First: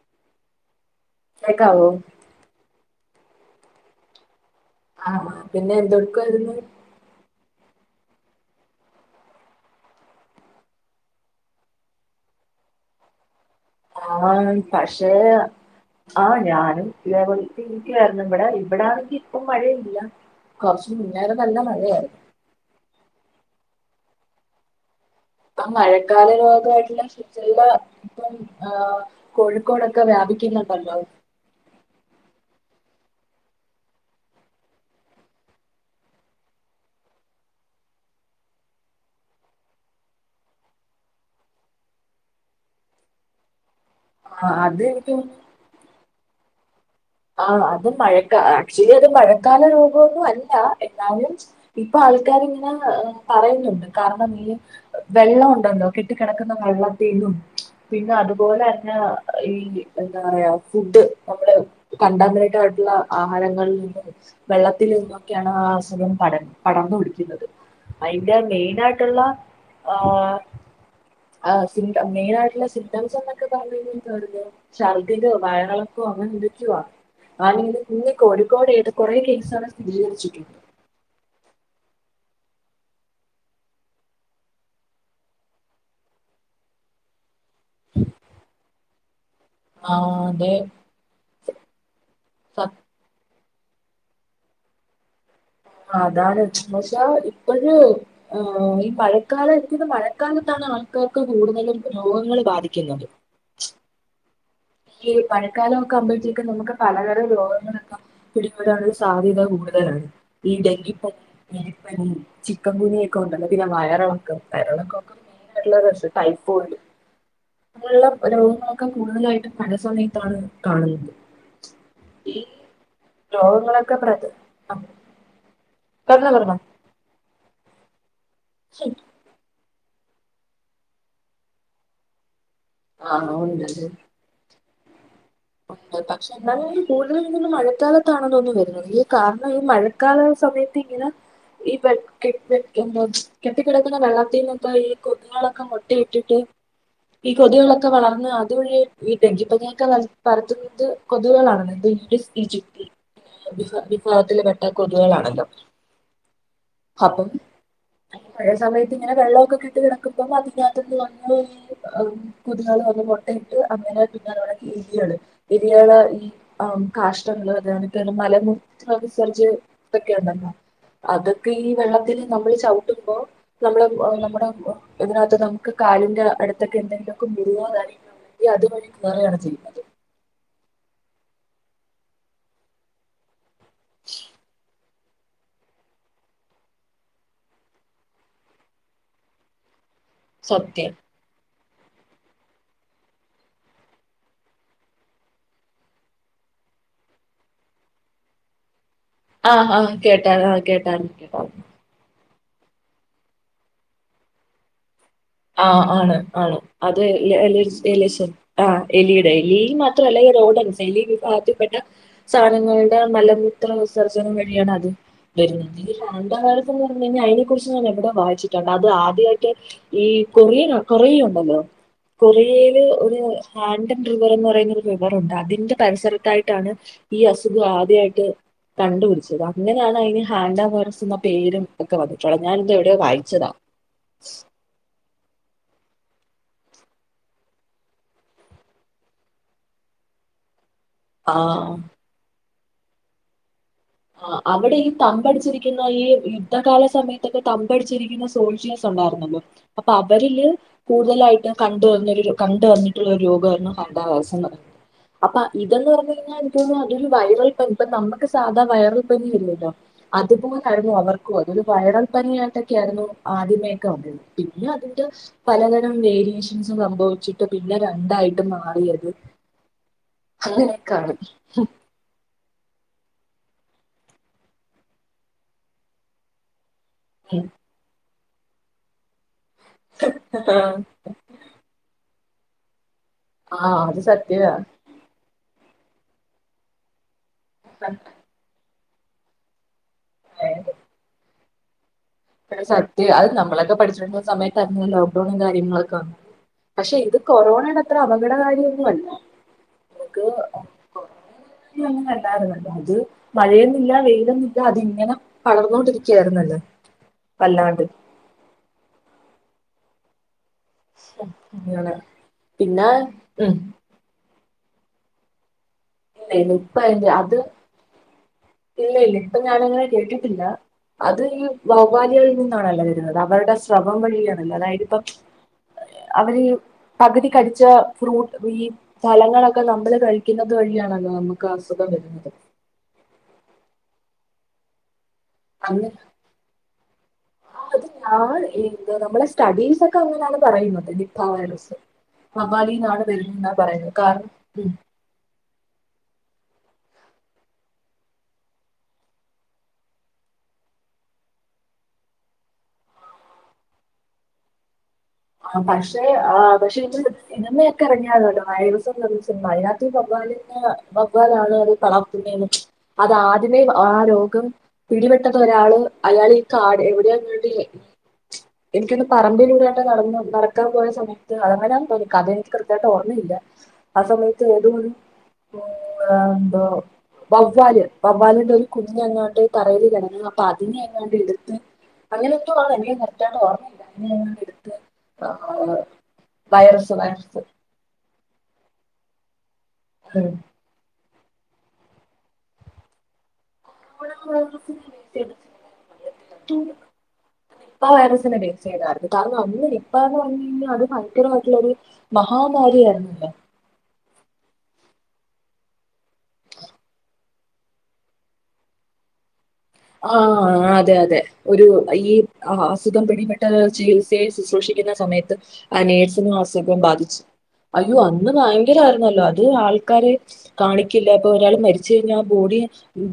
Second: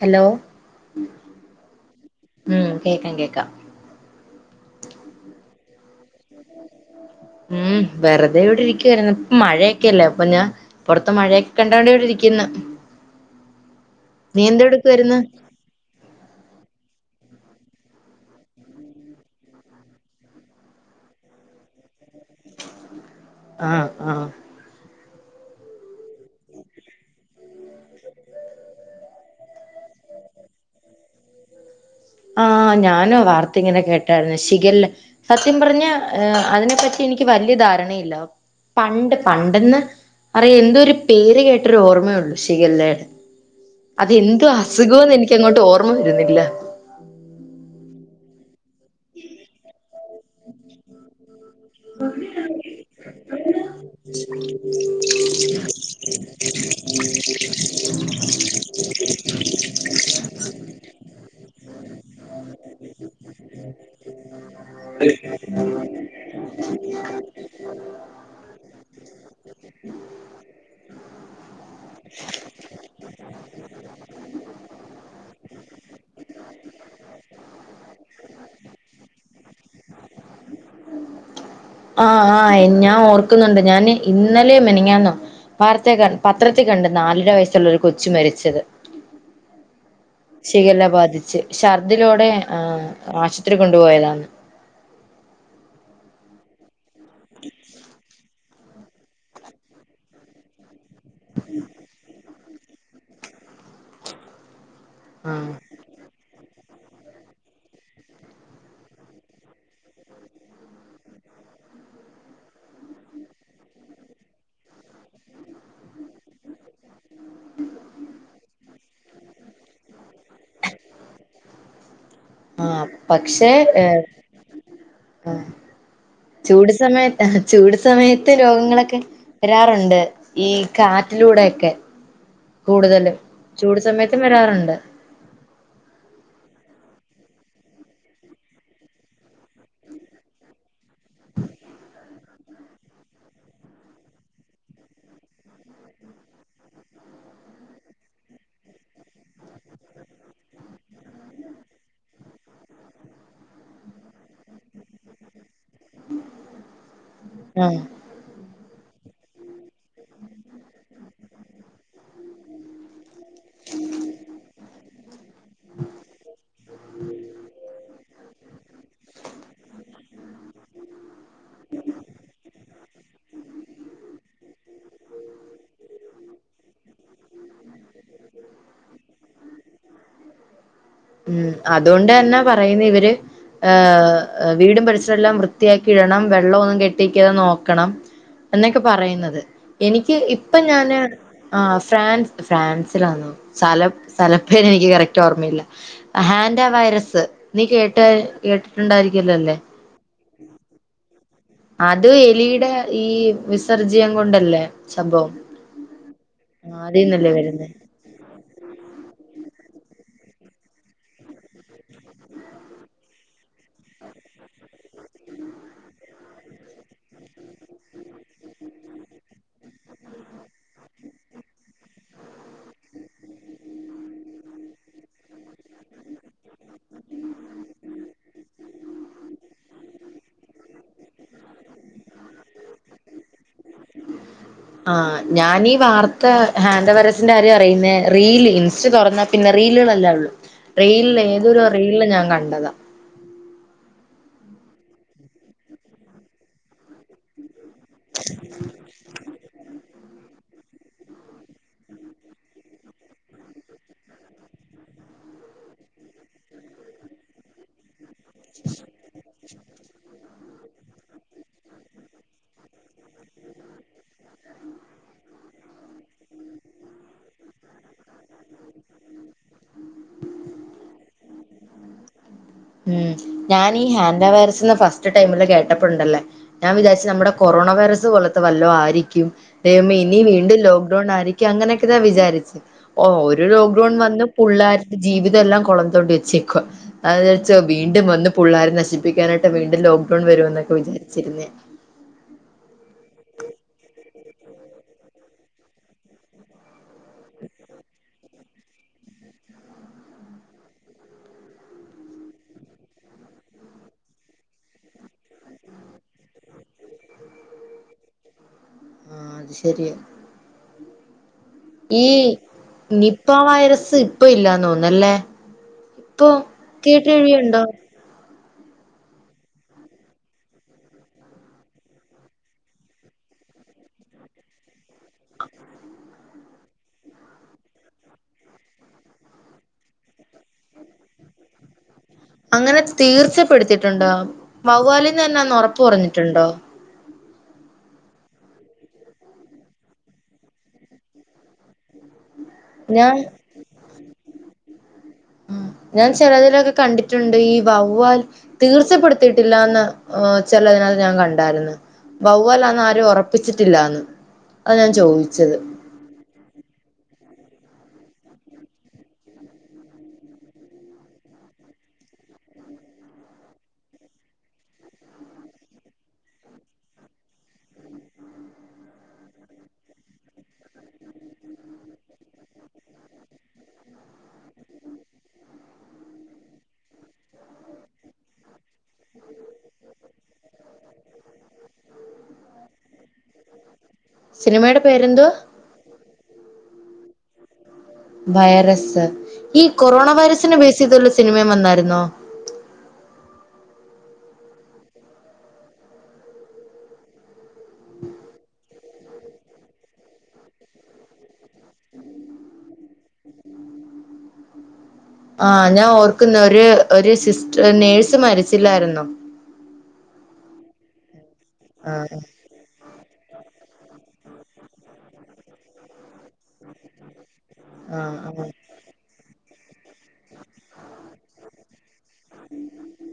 Hello കേക്കാവോ ഉം കേക്കാ കേൾക്കാം ആ പിന്നെ എന്തു ക്കു വായിരുന്നു ഉം വെറുതെ ഇവിടെ ഇരിക്കുവരുന്നു ഇപ്പ മഴയൊക്കെല്ലേ അപ്പൊ ഞാൻ പുൊറത്ത് മഴയൊക്കെ കണ്ടോണ്ട ഇവിടെ ഇരിക്ക്ന്ന് ആഹ് പക്ഷേ ആ ഞാനും ഇതേ പൊ രിക്കായിരുന്നു ഇവിടെ ഇവിടാണെങ്കി ഇപ്പം മഴയില്ല കുറച്ചു മുന്നേണെ നല്ല മഴയായിരുന്നു ആഹ് ആഹ് പ്പം മഴ തരാഗട്ടിലെ ചില ഇപ്പം ആഹ് കോഴിക്കോടൊക്കെ വ്യാപിക്കുന്നുണ്ടാല്ലോ ആ ഞാനവാർത്ത ഇങ്ങനെ കേട്ടാരുന്നു ശിഖല്ല സത്യം പറഞ്ഞ ഏ അതിനെ പറ്റി എനിക്ക് വല്യ ധാരണയില്ല പണ്ട് പണ്ടെന്ന് അറിയ എന്തോ ഒരു പേര് കേട്ടൊരു ഓർമ ഉള്ളു ശിഖല്ല അത് ആ, എന്ത് അത് അസുഖംന്ന് എനിക്ക് അങ്ങോട്ട് ഓർമ്മ വരുന്നില്ല ആ അത് മഴക്കാല ആക്ച്വലി ഇത് മഴക്കാല രോഗഒന്നും അല്ല എന്നാലും ഇപ്പൊ ആൾക്കാര് ഇങ്ങനെ ഏ പറയുന്നുണ്ട് കാരണം ഈ വെള്ളം ഉണ്ടല്ലോ കെട്ടിക്കിടക്കുന്ന വെള്ളത്തിലും പിന്നെ അതുപോലെ തന്നെ ഈ എന്താ പറയാ ഫുഡ് നമ്മള് കണ്ട നേരട്ടയിട്ടുള്ള ആഹാരങ്ങളിൽ നിന്നും വെള്ളത്തിൽ നിന്നൊക്കെയാണ് ആസുഖം പട പടന്ന് പിടിക്കുന്നത് അയിന്റെ മെയിന ആയിട്ടുള്ള ആഹ് ആഹ് സിംറ്റം മെയിന ആയിട്ടുള്ള സിംറ്റംസ് എന്നൊക്കെ പറഞ്ഞായിഞ്ഞ എന്താ പറയ ഛർദ്ദിലോ വയറിളക്കോ അങ്ങനെ എന്തോ ച്ചുവ അല്ലെങ്കില് ഇന്ന് കോഴിക്കോട് ഇട് കുറെേ കേസുകൾ സ്ഥിരീകരിച്ചിട്ടുണ്ട് ആഹ് ആഹ് ഞാൻ ഓർക്കുന്നുണ്ട് ഞാന് ഇന്നലെ മിനിഞാനോ വാർത്തെ ക പത്രത്തി കണ്ട് നാലര വയസ്സുള്ള ഒരു കൊച്ചി മരിച്ചത് ആഹ് അതെ ശിഖല ബാധിച്ച് ഛർദിലൊടെ ആഹ് ആശു ഒത്തിരി കൊണ്ടുപോയതാണ് അതാണ് ഇച്ച് ബാഷ് ഇതാ ഇപ്പയെ ആഹ് ആഹ് ഈ പഴക്കാലം എടുക്കുന്ന മഴക്കാലത്താണ് ആഹ് ക്കക്ക് കൂടുതലും രോഗങ്ങള് ബാധിക്കുന്നത് ഈ ആഹ് പഴക്കാലം ഒക്കെവുമ്പഴ ക്കെ നമുക്ക് പലതരം രോഗങ്ങളൊക്കെ പിടിപെടാഉള്ള സാധ്യത കൂടുതലാണ് ഈ ഡെങ്കിപ്പനി എലിപ്പനി ചിക്കൻങ്കുനിയൊക്കെ ഉണ്ടല്ലോ പിന്നെ വയറിളക്കം വയറിളകൊക്കെ മെയിൻ ആയിട്ടുള്ള അല്ല പക്ഷേ ടൈഫോയിഡ് ഉള്ള പെടുങ്ങൾ ഒക്കെ കൂടുതാലായിട്ടും പല സമയത്താണ് കാണുന്നത് ഈ ആഹ് പക്ഷെ രോഗങ്ങളൊക്കെ ഏർ പ്രതി ആഹ് പറഞ്ഞോ പറഞ്ഞോ ചൂട് സമയത്താ ചൂട് സമയ രോഗങ്ങളൊക്കെ വരാറു ണ്ട് ഈ കാറ്റിലൂടെക്കെ കൂടുതലും ആഹ് ചൂട് സമയത്തും വരാറുണ്ട് ണ്ട് പക്ഷെ എന്നാലും കൂടുതലും തോ മഴക്കാലത്താണന്ന് തോന്ന് വരുന്നത്. ഈ കാരണം ഈ മഴക്കാല സമയത്ത് ഇങ്ങനെ ഈ എന്താ കെട്ട കിടക്കുന്ന വെള്ളത്തിൽന്നൊക്കെ ഈ കൊതുകളൊക്കെ മൊട്ടയിട്ടിട്ട് ഈ കൊതുകളൊക്കെ വളർന്ന് അതുവഴി ഈ ഡങ്കിപ്പനിക്കെ പരത്തുന്നത് കൊതുകുകളാണെന്ന് ഇംഗ്ലീഷ് ഈജിപ്തി വിഭാഗത്തിൽ പെട്ട കൊതുകുകളാണല്ലോ. അപ്പം. ആഹ് ഒരേ സമയം ഇതിങ്ങനെ വെള്ളൊക്കെ കെട്ടി കിടക്കുമ്പം അതിന്റകത്ത്ന്ന് വന്ന് കൊതുകുകൾ വന്ന് മൊട്ടയിട്ട് അങ്ങനെ പിന്നെ വിരി എലിയള് ഈ ആ കാഷ്ടങ്ങള് അതെണക്കന്നെ മലമൂത്ര വി സർജ്യതൊക്കെ ഉണ്ടല്ലോ അതൊക്കെ ഈ വെള്ളത്തില് നമ്മൾ ചവ്ട്ടുമ്പോ നമ്മള് നമ്മുടെ ഇതിനകത്ത് നമുക്ക് കാലിൻറെ അടുത്തൊക്കെ എന്തെങ്കിലൊക്കെ മുറിവോ [unintelligible] ഉണ്ടെങ്കി അതുവഴി കേറുകയാണ് ചെയ്യുന്നത്. ഉം അതോണ്ട് തന്നാ പറയുന്ന ഇവര് വീടും പരിസ ല്ലാം വൃത്തിയാക്കി ഇടണം. വെള്ളം ഒന്നും കെട്ടിക്കാതെ നോക്കണം എന്നൊക്കെ പറയുന്നത്. എനിക്ക് ഇപ്പ സത്യം ഞാന് ആ ഫ്രാൻസ് ഫ്രാൻസിലാന്നോ സലം സലപ്പേരെനിക്ക് കറക്റ്റ് ഓർമ്മയില്ല ഹാൻന്റാ വൈറസ് നീ കേട്ട കേട്ട് ണ്ടായിരിക്കല്ലോ അല്ലേ കേട്ടാര് അത് എലിയ്ടെ ഈ വിസർജ്യം കൊണ്ടല്ലേ സംഭവം ആ ആണ് ആണ് ആഹ് അത് ഈ അതീന്നല്ലേ എലി വരുന്നേ എലിശം ആ എലിയ്ടെ ലീ മാത്രല്ല ഈ റോഡൻ [unintelligible] വിഭാഗത്തിപ്പെട്ട സാനങ്ങൾടെ മലമൂത്ര വിസർജനം വഴിയാണ് അത് വരുന്നത് അന്തകാലത്തെന്ന് പർഞ്ഞയ്ഞ്ഞാ അയ്നെ കുറിച്ച് ഞാൻ എവിടാേ വായിച്ചിട്ട്ണ്ട് അത് ആദ്യായിട്ട് ഈ കൊറിയൻ കൊറിയല്ണ്ടല്ലോ കൊറിയയില് ഒര് ഹാൻഡൻ റിവറെന്ന് പറയ്ന്നാെര് റിവറുണ്ട് അതിന്റെ പരിസരത്തായിട്ടാണ് ഈ അസുഖം ആദ്യായിട്ട് കണ്ടുപിടിച്ചത് അങ്ങനെയാണ് അയ്ന് ഹാൻഡ വൈർസ്ന്ന പേരും ഒക്കെ വന്നിട്ട്ള്ളത് ഞാനിതെവിടെയോ വായിച്ചതാ ആ ഞാനീ വാർത്ത ഹാന്റാ വൈറസ്ന്റെ കാര്യം അറിയുന്നെ റീല് ഇൻസ്റ്റ തൊറന്നാ പിന്നെ റീല്കളെല്ലേ ഒള്ളു റീൽല് ഏതൊരു ആഹ് റീൽല് ഞാൻ കണ്ടതാ ആ അവിടെ ഈ തമ്പടിച്ചിരിക്കുന്ന ഈ യുദ്ധകാല സമയത്തൊക്കെ തമ്പടിച്ചിരിക്കുന്ന സോൾജേഴ്സ് ഉണ്ടാക്ര്ന്നല്ലോ അ അപ്പ അവരില് കൂട്തലായിട്ടും കണ്ട് വന്നാെരു കണ്ട് വന്നിട്ടുള്ളൊരു രോഗമായ്ര്ന്നു ഹബ്ബാവസെന്നത് അപ്പ ഇതെന്ന് പറഞ്ഞ്യ്ഞ്ഞാ ൻക്കാേന്ന്ന്നു അതൊരു വൈറൽ പനി ഇപ്പ നമ്മക്ക് സാധാരണ വൈറൽ പനി വര് വല്ലോ അതുപോലായ്ര്ന്നു അവർക്കും അത് ഒര് വൈറൽ പനിയായിട്ടൊക്കെയായ്ര്ന്നു ആദ്യമേക്കെ വന്നത് പിന്നെ അതിന്റെ പലതരം വേരിയേഷൻസും സംഭവിച്ചിട്ട് പിന്നെ രണ്ടായിട്ട് മാറിയത് അങ്ങനൊക്കാണ് ഉം ഞാനീ ഹാന്റാ വൈറസ്ന്ന് ഫസ്റ്റ് ടൈമില് കേട്ടപ്പണ്ടല്ലെ ഞാൻ വിചാച്ച് നമ്മടെ കൊറോണ വൈറസ് പോലെ വല്ലോ ആരിക്കും ദൈവമെ ഇനി വീണ്ടും ലോക്ക്ഡൗൺ ആയിരിക്കും അങ്ങനൊക്കെ ഞാൻ വിചാരി ച്ച് ഓ ഒരു ആ ലോക്ക്ഡൗൺ അത് വന്ന് സത്യമാണ് പുള്ളാരുടെ ജീവിതം എല്ലാം കൊളംന്തോണ്ടി വെച്ചേക്കുവാ [unintelligible] [unintelligible] വീണ്ടും വന്ന് പുള്ളാരെ നശി പ്പിക്കാനായിട്ട് വീണ്ടും ലോ ക്ഡൗൺ വരുമന്നൊക്കെ വിചാരിച്ചിരുന്നെയാ എട സത്യവാ അത് നമ്മളൊക്കെ പഠിച്ചികൊണ്ടിരുന്ന സമയത്തായിരുന്നല്ലൊ ലോക്ക്ഡൗണും കാര്യങ്ങളൊക്കെ വന്നത് പക്ഷെ ഇത് കൊറോണയുടെ അത്ര അപകടകാരിയൊന്നുവല്ല നമുക്ക് കൊറോണയുടെ കാര്യം അങ്ങനെ അല്ലായിരുന്നല്ലോ അത് മഴയന്നില്ല വെയിലന്നില്ല അതിങ്ങനെ പകർന്നോണ്ടിരിക്ക്യാരുന്നല്ലോ വല്ലാണ്ട്. ആ അത് ശരിയാ. അങ്ങനെ ഈ പിന്നെ നിപ ഉം വൈറസ് ഇപ്പ ഇല്ലാ ന്നോന്നല്ലേ ഇപ്പൊ ഇല്ല ഇല്ല ഇപ്പ അതിന്റെ അത് കീട്ടേഴിയുണ്ടോ ഇല്ല ഇല്ല ഇപ്പൊ ഞാനങ്ങനെ കേട്ടിട്ടില്ല അത് ഈ വവ്വാല്കളിൽ നിന്നാണല്ലോ വരുന്നത് അവരുടെ സ്രവം വഴിയാണല്ലോ അതായത്പ്പം അവര് പകുതി കടിച്ച ഫ്രൂട്ട് ഈ ഫലങ്ങളൊക്കെ നമ്മള് കഴിക്കുന്ന അത് വഴിയാണല്ലോ നമുക്ക് അസുഖം വ അങ്ങനെ തീർച്ചപ്പെടുത്തിട്ട്ണ്ടോ വവ്വലു [unintelligible] അങ്ങനെ ഉറപ്പ് പറഞ്ഞിട്ടുണ്ടോ [unintelligible] അത് ആഹ് എന്തുവാ നമ്മളെ സ്റ്റഡീസ് ഒക്കെ അങ്ങനെയാണ് പറയുന്നത് നിപ്പ വൈറസ് വവ്വാലീന്നാണ് ഞാൻ വരുന്നത് എന്നാണ് പറയുന്നത് കാരണം ഉം ഉം ഞാൻ ചിലതിനലൊക്കെ കണ്ടിട്ടുണ്ട് ഈ വവ്വാൽ തീർച്ചപ്പെടുത്തിയിട്ടില്ലന്ന് ചിലതിനകത്ത് ഞാൻ കണ്ടായിരുന്നു വവ്വാൽന്ന് ആരും ഉറപ്പിച്ചിട്ടില്ലന്ന് അത് [unintelligible] ആഹ് പക്ഷെ ആഹ് പക്ഷെ [unintelligible] [unintelligible] [unintelligible] വവ്വാലാണ്‌ അത് പടർത്തുന്നന്ന് അത് ആദ്യമേ ആ രോഗം പിടിപെട്ടത് ഒരാള് അയാൾ ഈ കാട് എവിടെയാ [unintelligible] എനിക്കൊന്ന് പറമ്പിലൂടെകേ [unintelligible] നടക്കാൻ പോയ സമയത്ത് അങ്ങനെ ആന്ന് തോന്നണ് കഥയെനിക്ക് കൃത്യമായിട്ട് ഓർമ്മയില്ല ആ സമയത്ത് ഏതോ ഒരു എന്തോ വവ്വല് വവ്വാലിന്റെ ഒരു കുഞ്ഞ് അങ്ങാണ്ട് തറേല് കിടക്കണ് അപ്പൊ അതിനെ അങ്ങാണ്ട് എടുത്ത് അങ്ങനെന്തോ ആണ് എനിക്ക് കൃത്യായിട്ട് ഓർമ്മയില്ല [unintelligible] സിനിമയുടെ പേരെന്തുവാ [unintelligible] വൈറസ് വൈറസ് വൈറസ് ഈ കൊറോണ വൈറസിന് ബേസ്ചെയ്തോള്ള സിനിമയും വന്നായിര്ന്നോ നിപ്പാ വൈറസിനെ ബേസ് ചെയ്തായിരുന്നു കാരണം അന്ന് നിപ്പാ എന്ന് പറഞ്ഞു കഴിഞ്ഞാൽ അത് ഭയങ്കരമായിട്ടുള്ളൊരു മഹാമാരിയായിരുന്നല്ലേ ആഹ് ഞാൻ ഓർ ഒക്കുന്നു ഒരു സിസ് നേഴ്സ് മരിച്ചില്ലായിരുന്നോ ആഹ് അതെ അതെ ഒരു ഈ ആഹ് അസുഖം പിടിപെട്ട് ചികിത്സയിൽ ശുശ്രൂഷിക്കുന്ന സമയത്ത് ആ നേഴ്സിനും അസുഖം ബാധിച്ചു അയ്യോ ആഹ് അന്ന് ആഹ് ഭയങ്കരം ആയിരുന്നല്ലേ അത് ആൾക്കാരെ കാണിക്കില്ല അപ്പൊ ഒരാൾ മരിച്ച കഴിഞ്ഞാ ആ ബോഡി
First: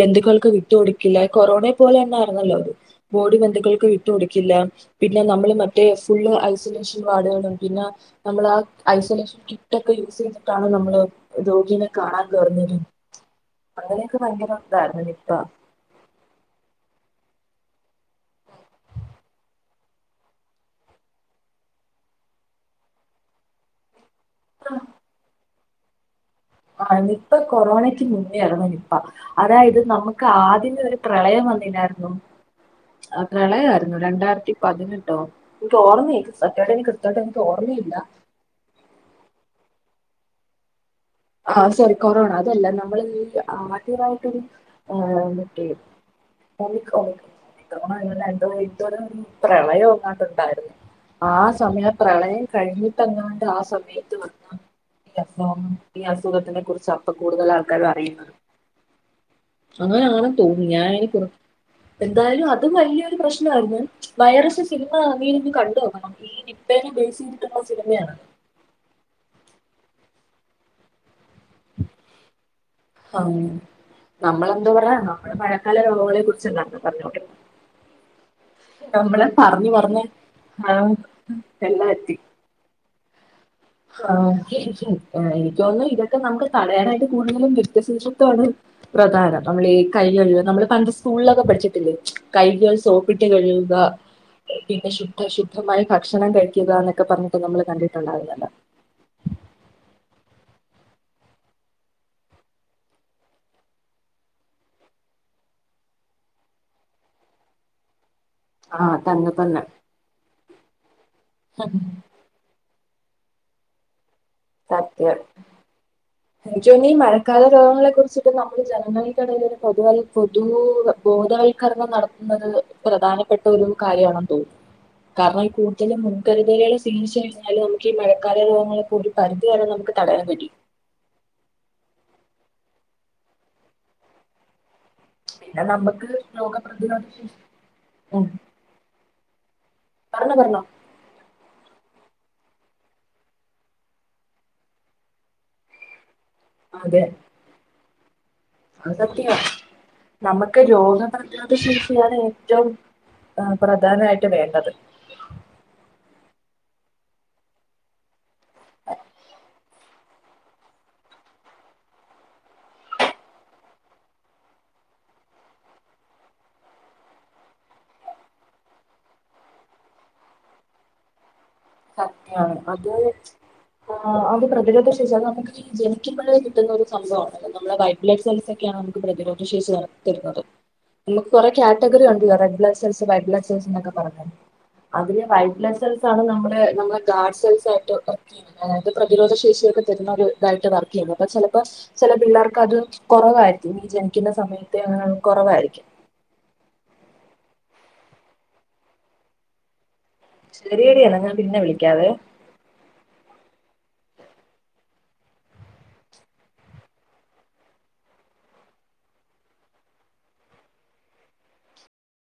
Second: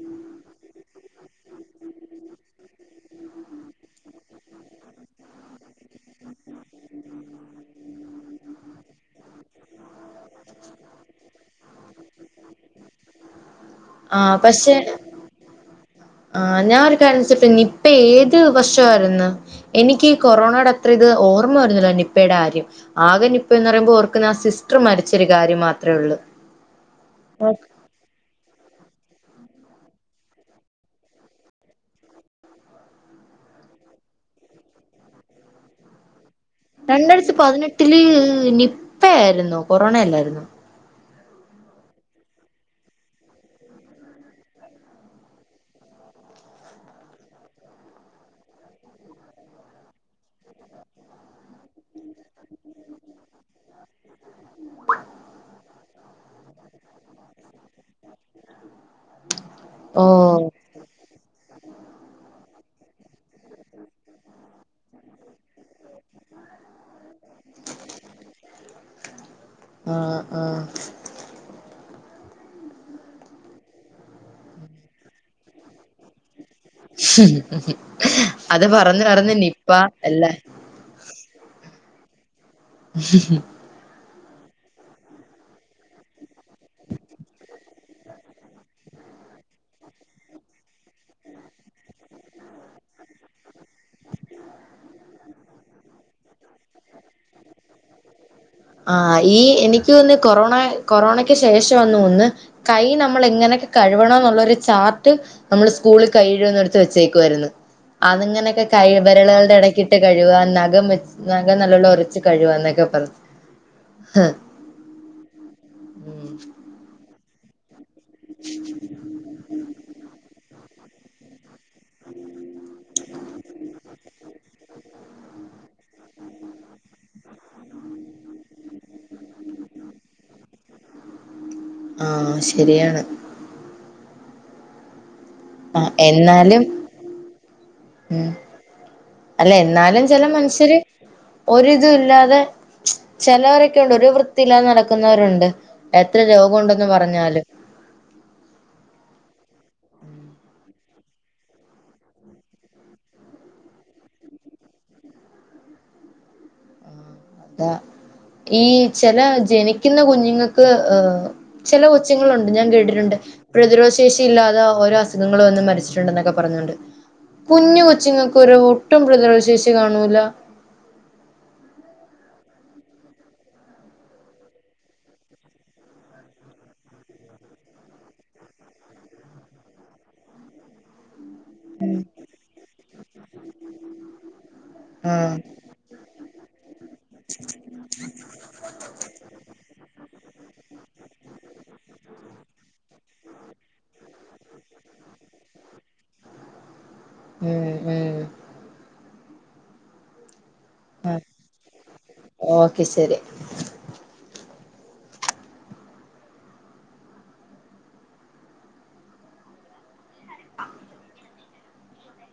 ബന്ധുക്കൾക്ക് വിട്ട് കൊടുക്കില്ല കൊറോണെ പോലെ തന്നെ ആരുന്നല്ലോ അത് ബോഡി ബന്ധുക്കൾക്ക് വിട്ട്കൊടുക്കില്ല പിന്നെ നമ്മള് മറ്റേ ഫുള് ഐസൊലേഷൻ വാർഡുകളും പിന്നെ നമ്മൾ ആ ഐസൊലേഷൻ കിറ്റൊക്കെ യൂസ് ചെയ്തിട്ടാണ് നമ്മള് രോഗിനെ കാണാൻ കേറുന്നത് അങ്ങനെയൊക്കെ ഭയങ്കര ഇതായിരുന്നു നിപ്പ ആ ഞാനൊരു കാര്യം നിപ്പ ഏത് വർഷമായിരുന്നു എനിക്ക് കൊറോണോയുടെ അത്ര ഇത് ഓർമ്മ വരുന്നില്ല നിപ്പയുടെ കാര്യം ആകെ നിപ്പന്ന് പറയുമ്പോ ഓർ സിസ്റ്റർ മരിച്ചൊരു കാര്യ മാത്രം മാത്ര ഒള്ളൂ ആ നിപ്പ കൊറോണയ്ക്ക് മുന്നേ [unintelligible] അതായത് നമുക്ക് ആദ്യമെ ഒരു പ്രളയം വന്നില്ലായിരുന്നോ ആ പ്രളയമായിരുന്നു രണ്ടായിരത്തി പതിനെട്ടോ എനിക്ക് ഓർമ്മയി രണ്ടായിരത്തി പതിനെട്ടില് നി പ്പ ആയിരുന്നു കൊറോണയല്ലായിരുന്നു. ആ ശരി കൊറോണ അതല്ല നമ്മൾ ആദ്യായിട്ടൊരു ആഹ് മറ്റേ [unintelligible] പ്രളയെങ്ങാണ്ട് ഒണ്ടായിരുന്നു ആ സമയത്താണ് കഴിഞ്ഞിട്ടങ്ങാണ്ട് ആ സമയത്ത് വന്ന ഈ അസുഖങ്ങള്. ഈ അസുഖത്തിനെ കുറിച്ച് അപ്പൊ കൂടുതൽ ആൾക്കാരും അറിയുന്നത്. അങ്ങനെ ആണെന്ന് ഓഹ് തോന്നുന്നു ഞാൻ ഇ പുറ എന്തായാലും അ അതു വലിയൊരു പ്രശ്നമായിരുന്നു വൈറസ് സിനിമ പി കണ്ടു നോക്കണം, ഈ നിപ്പനെ ഉപയോഗിച്ചിട്ടുള്ള സിനിമയാണ്. ആഹ് ആഹ് ആഹ് നമ്മളെന്തോ പറയാനാ നമ്മള് മഴക്കാല രോഗങ്ങളെ കുറി അത് നമ്മള് പറഞ്ഞുപറഞ്ഞ് പറഞ്ഞ് നിപ്പാ അല്ലെ. എല്ലാ എത്തി ആഹ് എനിക്ക് തോന്നുന്നു ഇതൊക്കെ നമുക്ക് തടയാനായിട്ട് കൂടുതലും വ്യക്തിശുചിത്വമാണ് പ്രധാനം, നമ്മൾ ഈ കൈ കഴുക നമ്മള് പണ്ട് സ്കൂളിലൊക്കെ പഠിച്ചിട്ടില്ലേ കൈകൾ സോപ്പിട്ട് കഴുകുക പിന്നെ ശുദ്ധ ശുദ്ധമായി ഭക്ഷണം കഴിക്കുക എന്നൊക്കെ പറഞ്ഞിട്ട് നമ്മൾ കണ്ടിട്ടുണ്ടായിരുന്നല്ലോ. ആഹ് ഈ എനിക്ക് തോന്നുന്നു, ഈ കൊറോണ കൊറോണക്ക് ശേഷമാണെന്ന് തോന്നുന്നു കൈ നമ്മള് എങ്ങനൊക്കെ കഴുവണോ എന്നുള്ളൊരു ചാർട്ട് നമ്മള് സ്കൂളിൽ കൈ കഴുവുന്നെടുത്ത് വെച്ചേക്കുവായിരുന്നു. വെച്ചേക്കുവാരുന്നു അതിങ്ങനെയൊക്കെ കൈ ആഹ് തന്നെ വിരലുകളുടെ തന്നെ ഇടയ്ക്കിട്ട് കഴുവാൻ നഖം വച്ചു നഖം നല്ലോണം ഒരച്ച് കഴുകാന്നൊക്കെ പറഞ്ഞ്. ആഹ് സത്യം എനിക്കു തോന്നി ഈ മഴ. കാലം രോഗങ്ങളെ കുറി ച്ചിട്ട് നമ്മൾ ജനങ്ങൾക്കിടയില് ഒരു പൊതുവായി പൊതു ബോധവൽക്കരണം നടത്തുന്നത് പ്രധാനപ്പെട്ട ഒരു കാര്യമാണെന്ന് തോന്നുന്നു, കാരണം ഈ കൂടുതലും മുൻകരുതലുകൾ സ്വീകരിച്ച് കഴിഞ്ഞാല് നമുക്ക് ഈ മഴക്കാല രോഗങ്ങളൊക്കെ ഒരു പരിധി വരെ നമുക്ക് തടയാൻ കഴിയും. ആഹ് ശരിയാണ്. പിന്നെ ആ നമ്മക്ക് എന്നാലും രോഗപ്രതിരോധ ശേഷി ഉം. അല്ലെ എ ന്നാലും ചെല പറഞ്ഞോ പറഞ്ഞോ മനുഷ്യര് ഒരിതുല്ലാതെ ചെലൊരൊക്കെണ്ട് ഒരു വൃത്തിയില്ലാതെ നടക്കുന്നവരുണ്ട് എ ത്ര രോഗോണ്ടെന്ന് അതെ പറഞ്ഞാലും അത് സത്യവ നമക്ക് രോഗപ്രതിരോധ ശേഷിയാണ് ഏറ്റോം പ്രധാനായിട്ട് വേണ്ടത് അതെ ഈ ചെല ജനിക്കുന്ന കുഞ്ഞുങ്ങൾക്ക് ചില കൊച്ചുങ്ങളുണ്ട് ഞാൻ കേട്ടിട്ടുണ്ട് പ്രതിരോധശേഷി ഇല്ലാതെ ഓരോ അസുഖങ്ങളും വന്ന് മരിച്ചിട്ടുണ്ടെന്നൊക്കെ പറഞ്ഞോണ്ട് കുഞ്ഞു കൊച്ചുങ്ങൾക്ക് ഒരു ഒട്ടും പ്രതിരോധശേഷി കാണൂല സത്യാവണ് അത് ആ പ്രതിരോധ ശേഷി നമുക്ക് ജനിക്കുമ്പോഴേ കിട്ടുന്ന ഒരു സംഭവാണ് നമ്മുടെ വൈറ്റ് ബ്ലഡ്‌ സെൽസൊക്കെയാണ് നമുക്ക് പ്രതിരോധ ശേഷി തരുന്നത് നമുക്ക് കുറേ കാറ്റഗറി ഉണ്ടല്ലോ red blood cells white blood cells എന്നൊക്കെ പറഞ്ഞ് അതിലെ ആഹ് വൈറ്റ് ബ്ലഡ് സെൽസാണ് നമ്മ നമ്മളെ ഗാർഡ് സെൽസായിട്ട് പിന്നെ പ്രതിരോധ ശേഷിയൊക്കെ തരു ഇരുന്നൊരു ഇതായിട്ട് വർക്ക് ചെയ്യുന്നത് അപ്പൊ ചിലപ്പോ ചില പിള്ളേർക്ക് അത് കൊറവായിരിക്കും ഈ ജനിക്കുന്ന സമയത്തെ കൊറവാരിക്കും ഈ ജനിക്കുന്ന സമയത്തെ ആ കൊറവാരിക്കും ഉം ഉം ശെരിയെടി എന്നാ ആഹ് ഞാൻ പിന്നെ വിളിക്കാവെ ഓക്കെ ശരി